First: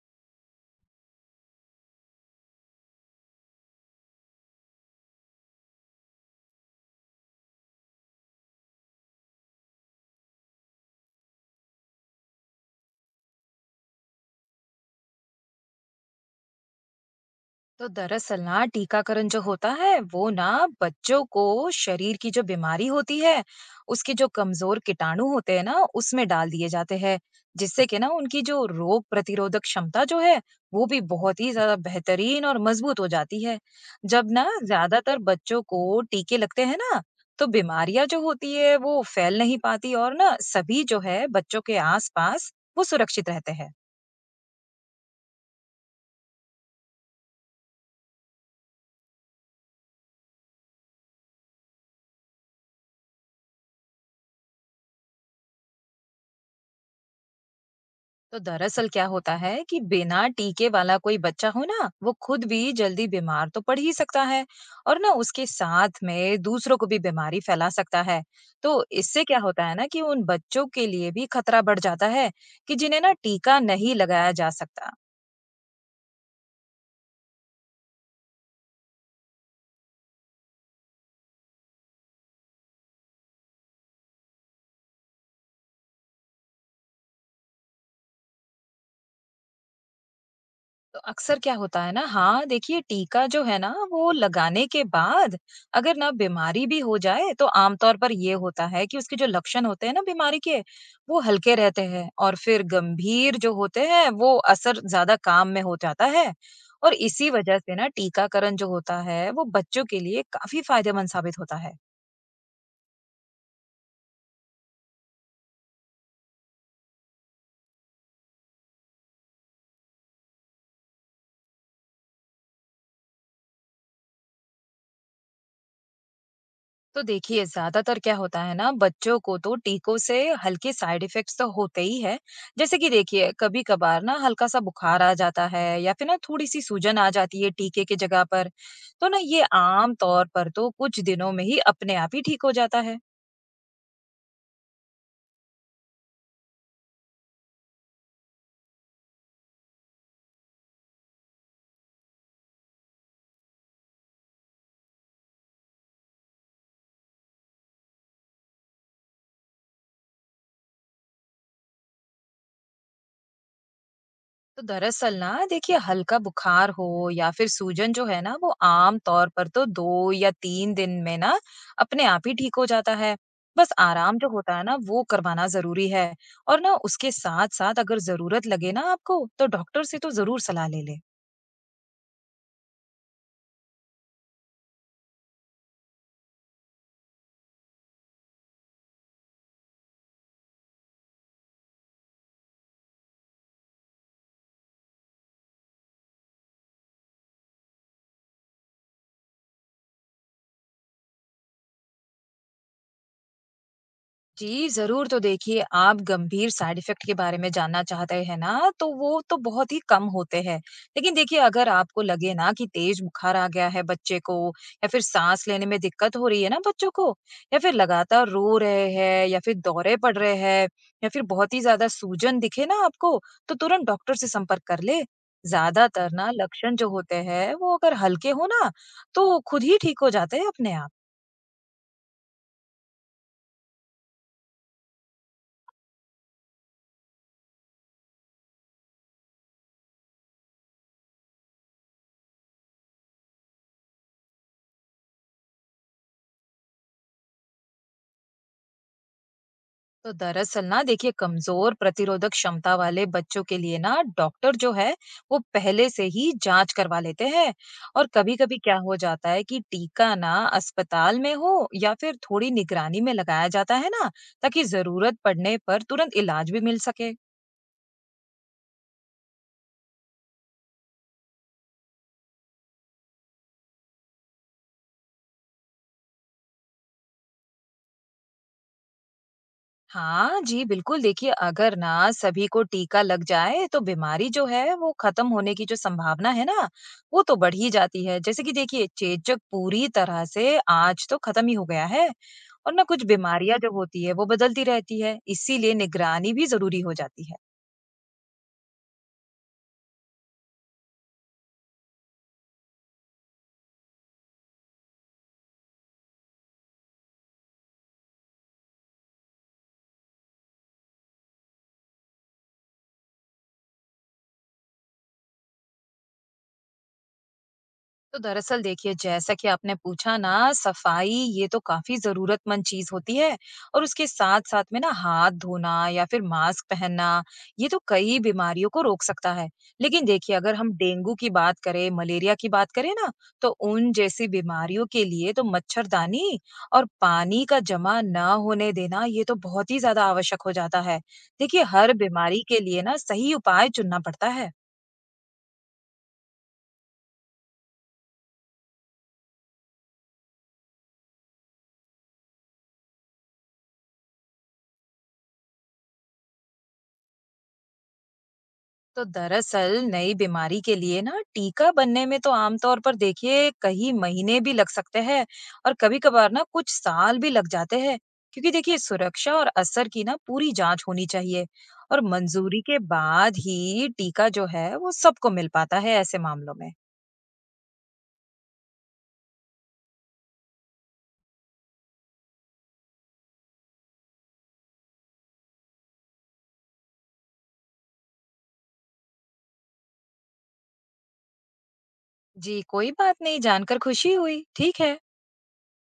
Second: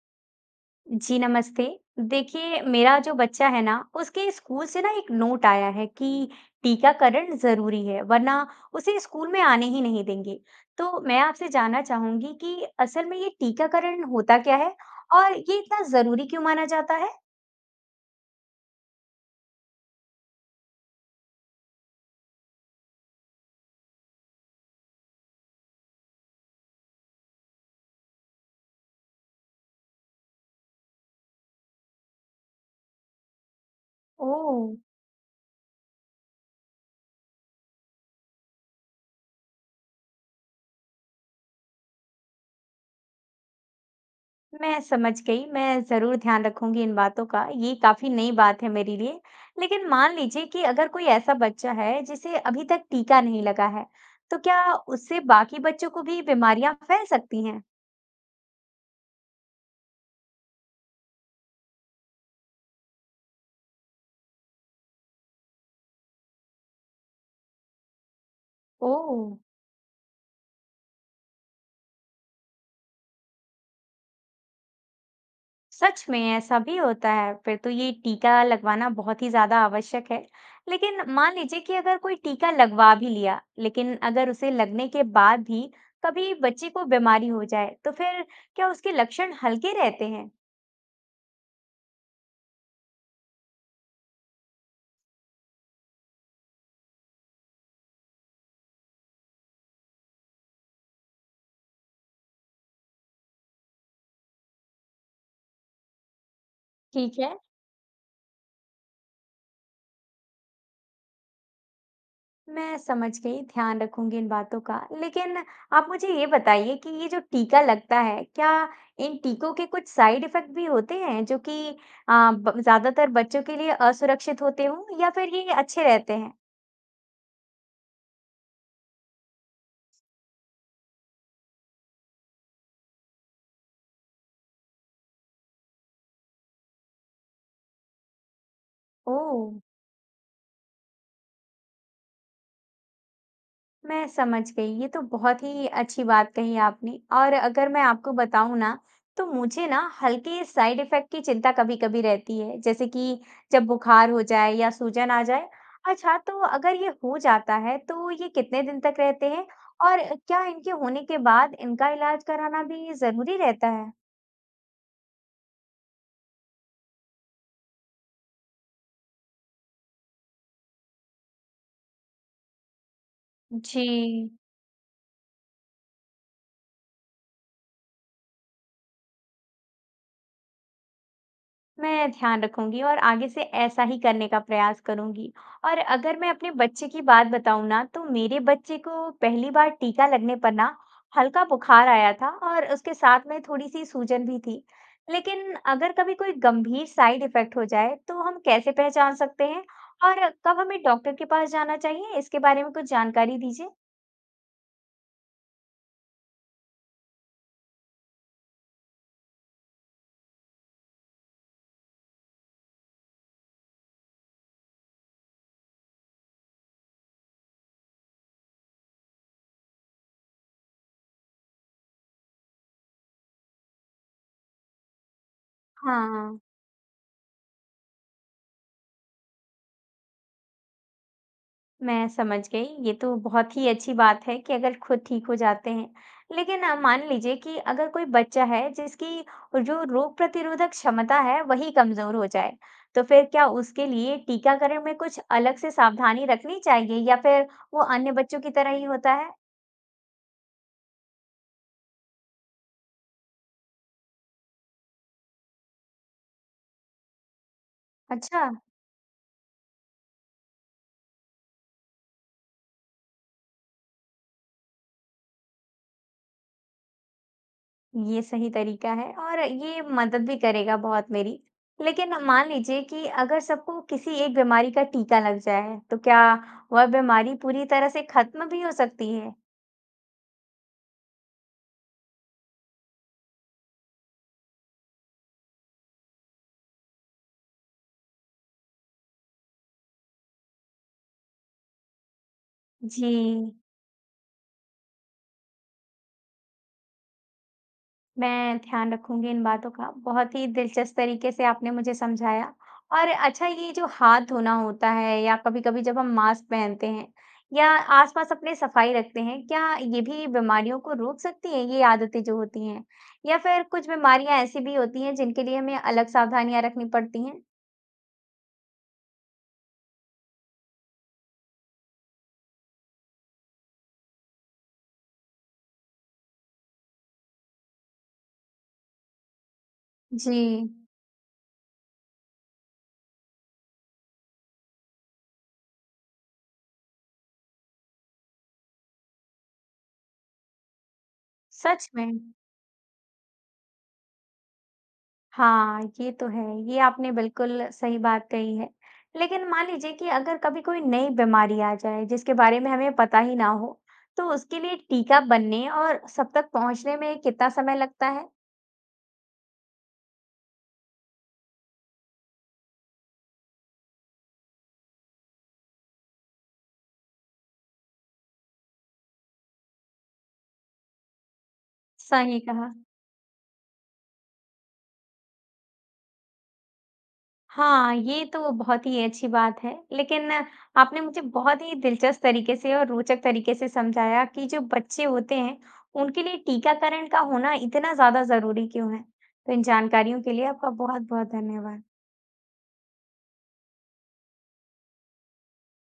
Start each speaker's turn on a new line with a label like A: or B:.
A: जी नमस्ते। देखिए मेरा जो बच्चा है ना उसके स्कूल से ना एक नोट आया है कि टीकाकरण ज़रूरी है वरना उसे स्कूल में आने ही नहीं देंगे। तो मैं आपसे जानना चाहूंगी कि असल में ये टीकाकरण होता क्या है और ये इतना ज़रूरी क्यों माना जाता है?
B: तो दरअसल ना टीकाकरण जो होता है वो ना बच्चों को शरीर की जो बीमारी होती है उसके जो कमजोर कीटाणु होते हैं ना उसमें डाल दिए जाते हैं, जिससे कि ना उनकी जो रोग प्रतिरोधक क्षमता जो है वो भी बहुत ही ज्यादा बेहतरीन और मजबूत हो जाती है। जब ना
A: ओह,
B: ज्यादातर बच्चों को टीके लगते हैं ना तो बीमारियां जो होती है वो फैल नहीं पाती और ना सभी जो है बच्चों के आसपास वो सुरक्षित रहते हैं।
A: मैं समझ गई। मैं ज़रूर ध्यान रखूँगी इन बातों का। ये काफ़ी नई बात है मेरे लिए। लेकिन मान लीजिए कि अगर कोई ऐसा बच्चा है जिसे अभी तक टीका नहीं लगा है, तो क्या उससे बाकी बच्चों को भी बीमारियाँ फैल सकती हैं?
B: तो दरअसल क्या होता है कि बिना टीके वाला कोई बच्चा हो ना वो खुद भी जल्दी बीमार तो पड़ ही सकता है और ना उसके साथ में दूसरों को भी बीमारी फैला सकता है। तो
A: ओह!
B: इससे क्या होता है ना कि उन बच्चों के लिए भी खतरा बढ़ जाता है कि जिन्हें ना टीका नहीं लगाया जा सकता।
A: सच में ऐसा भी होता है। फिर तो ये टीका लगवाना बहुत ही ज़्यादा आवश्यक है। लेकिन मान लीजिए कि अगर कोई टीका लगवा भी लिया, लेकिन अगर उसे लगने के बाद भी कभी बच्चे को बीमारी हो जाए, तो फिर क्या उसके लक्षण हल्के रहते हैं?
B: तो अक्सर क्या होता है ना, हाँ देखिए, टीका जो है ना वो लगाने के बाद अगर ना बीमारी भी हो जाए तो आमतौर पर ये होता है कि उसके जो लक्षण होते हैं ना बीमारी के वो हल्के रहते हैं, और फिर गंभीर जो होते हैं वो असर ज्यादा काम में हो जाता है। और
A: ठीक
B: इसी
A: है।
B: वजह से ना टीकाकरण जो होता है वो बच्चों के लिए काफी फायदेमंद साबित होता है।
A: मैं समझ गई, ध्यान रखूंगी इन बातों का। लेकिन आप मुझे ये बताइए कि ये जो टीका लगता है, क्या इन टीकों के कुछ साइड इफ़ेक्ट भी होते हैं जो कि ब ज़्यादातर बच्चों के लिए असुरक्षित होते हों या फिर ये अच्छे रहते हैं?
B: तो देखिए ज्यादातर क्या होता है ना, बच्चों को तो टीकों से हल्के साइड इफेक्ट्स तो होते ही है। जैसे कि देखिए कभी कभार ना हल्का सा बुखार आ जाता है या फिर ना थोड़ी सी सूजन आ जाती है टीके की जगह पर। तो ना
A: ओह!
B: ये आम तौर पर तो कुछ दिनों में ही अपने आप ही ठीक हो जाता है।
A: मैं समझ गई। ये तो बहुत ही अच्छी बात कही आपने। और अगर मैं आपको बताऊँ ना, तो मुझे ना हल्के साइड इफ़ेक्ट की चिंता कभी-कभी रहती है, जैसे कि जब बुखार हो जाए या सूजन आ जाए। अच्छा, तो अगर ये हो जाता है, तो ये कितने दिन तक रहते हैं और क्या इनके होने के बाद इनका इलाज कराना भी ज़रूरी रहता है?
B: तो दरअसल ना देखिए, हल्का बुखार हो या फिर सूजन जो है ना वो आम तौर पर तो दो या तीन दिन में ना अपने आप ही ठीक हो जाता है। बस
A: जी।
B: आराम जो होता है ना वो करवाना जरूरी है, और ना उसके साथ साथ अगर जरूरत लगे ना आपको तो डॉक्टर से तो जरूर सलाह ले ले।
A: मैं ध्यान रखूंगी और आगे से ऐसा ही करने का प्रयास करूंगी। और अगर मैं अपने बच्चे की बात बताऊं ना, तो मेरे बच्चे को पहली बार टीका लगने पर ना हल्का बुखार आया था और उसके साथ में थोड़ी सी सूजन भी थी। लेकिन अगर कभी कोई गंभीर साइड इफेक्ट हो जाए, तो हम कैसे पहचान सकते हैं और कब हमें डॉक्टर के पास जाना चाहिए? इसके बारे में कुछ जानकारी दीजिए।
B: जी, ज़रूर। तो देखिए आप गंभीर साइड इफ़ेक्ट के बारे में जानना चाहते हैं ना, तो वो तो बहुत ही कम होते हैं। लेकिन देखिए अगर आपको लगे ना कि तेज़ बुखार आ गया है बच्चे को, या फिर साँस लेने में दिक्कत हो रही है ना बच्चों को, या फिर लगातार रो रहे हैं या फिर दौरे पड़ रहे हैं, या फिर बहुत ही ज़्यादा सूजन दिखे ना आपको, तो तुरंत डॉक्टर से संपर्क कर ले। ज़्यादातर ना
A: हाँ,
B: लक्षण जो होते हैं वो अगर हल्के हो ना, तो खुद ही ठीक हो जाते हैं अपने आप।
A: मैं समझ गई। ये तो बहुत ही अच्छी बात है कि अगर खुद ठीक हो जाते हैं। लेकिन मान लीजिए कि अगर कोई बच्चा है जिसकी जो रोग प्रतिरोधक क्षमता है वही कमजोर हो जाए, तो फिर क्या उसके लिए टीकाकरण में कुछ अलग से सावधानी रखनी चाहिए या फिर वो अन्य बच्चों की तरह ही होता है?
B: तो दरअसल ना देखिए, कमजोर प्रतिरोधक क्षमता वाले बच्चों के लिए ना डॉक्टर जो है वो पहले से ही जांच करवा लेते हैं। और
A: अच्छा,
B: कभी-कभी क्या हो जाता है कि टीका ना अस्पताल में हो या फिर थोड़ी निगरानी में लगाया जाता है ना, ताकि जरूरत पड़ने पर तुरंत इलाज भी मिल सके।
A: ये सही तरीका है और ये मदद भी करेगा बहुत मेरी। लेकिन मान लीजिए कि अगर सबको किसी एक बीमारी का टीका लग जाए, तो क्या वह बीमारी पूरी तरह से खत्म भी हो सकती है?
B: हाँ जी, बिल्कुल। देखिए अगर ना सभी को टीका लग जाए तो बीमारी जो है वो खत्म होने की जो संभावना है ना, वो तो बढ़ ही जाती है। जैसे कि देखिए चेचक पूरी तरह से आज तो खत्म ही हो गया है। और ना कुछ
A: जी,
B: बीमारियां जो होती है वो बदलती रहती है, इसीलिए निगरानी भी जरूरी हो जाती है।
A: मैं ध्यान रखूँगी इन बातों का। बहुत ही दिलचस्प तरीके से आपने मुझे समझाया। और अच्छा, ये जो हाथ धोना होता है या कभी-कभी जब हम मास्क पहनते हैं या आस-पास अपने सफाई रखते हैं, क्या ये भी बीमारियों को रोक सकती हैं, ये आदतें जो होती हैं? या फिर कुछ बीमारियाँ ऐसी भी होती हैं जिनके लिए हमें अलग सावधानियाँ रखनी पड़ती हैं?
B: तो दरअसल देखिए, जैसा कि आपने पूछा ना, सफाई ये तो काफी जरूरतमंद चीज होती है। और उसके साथ साथ में ना हाथ धोना या फिर मास्क पहनना ये तो कई बीमारियों को रोक सकता है। लेकिन देखिए अगर
A: जी,
B: हम डेंगू की बात करें, मलेरिया की बात करें ना, तो उन जैसी बीमारियों के लिए तो मच्छरदानी और पानी का जमा ना होने देना ये तो बहुत ही ज्यादा आवश्यक हो जाता है। देखिए
A: सच
B: हर
A: में।
B: बीमारी के लिए ना सही उपाय चुनना पड़ता है।
A: हाँ, ये तो है। ये आपने बिल्कुल सही बात कही है। लेकिन मान लीजिए कि अगर कभी कोई नई बीमारी आ जाए जिसके बारे में हमें पता ही ना हो, तो उसके लिए टीका बनने और सब तक पहुँचने में कितना समय लगता है?
B: तो दरअसल नई बीमारी के लिए ना टीका बनने में तो आमतौर पर देखिए कई महीने भी लग सकते हैं, और कभी कभार ना कुछ साल भी लग जाते हैं। क्योंकि देखिए सुरक्षा और असर की ना पूरी जांच होनी चाहिए, और
A: सही
B: मंजूरी
A: कहा।
B: के बाद ही टीका जो है वो सबको मिल पाता है ऐसे मामलों में।
A: हाँ, ये तो बहुत ही अच्छी बात है। लेकिन आपने मुझे बहुत ही दिलचस्प तरीके से और रोचक तरीके से समझाया कि जो बच्चे होते हैं, उनके लिए टीकाकरण का होना इतना ज़्यादा ज़रूरी क्यों है। तो इन जानकारियों के लिए आपका बहुत-बहुत धन्यवाद।
B: जी कोई बात नहीं, जानकर खुशी हुई। ठीक है।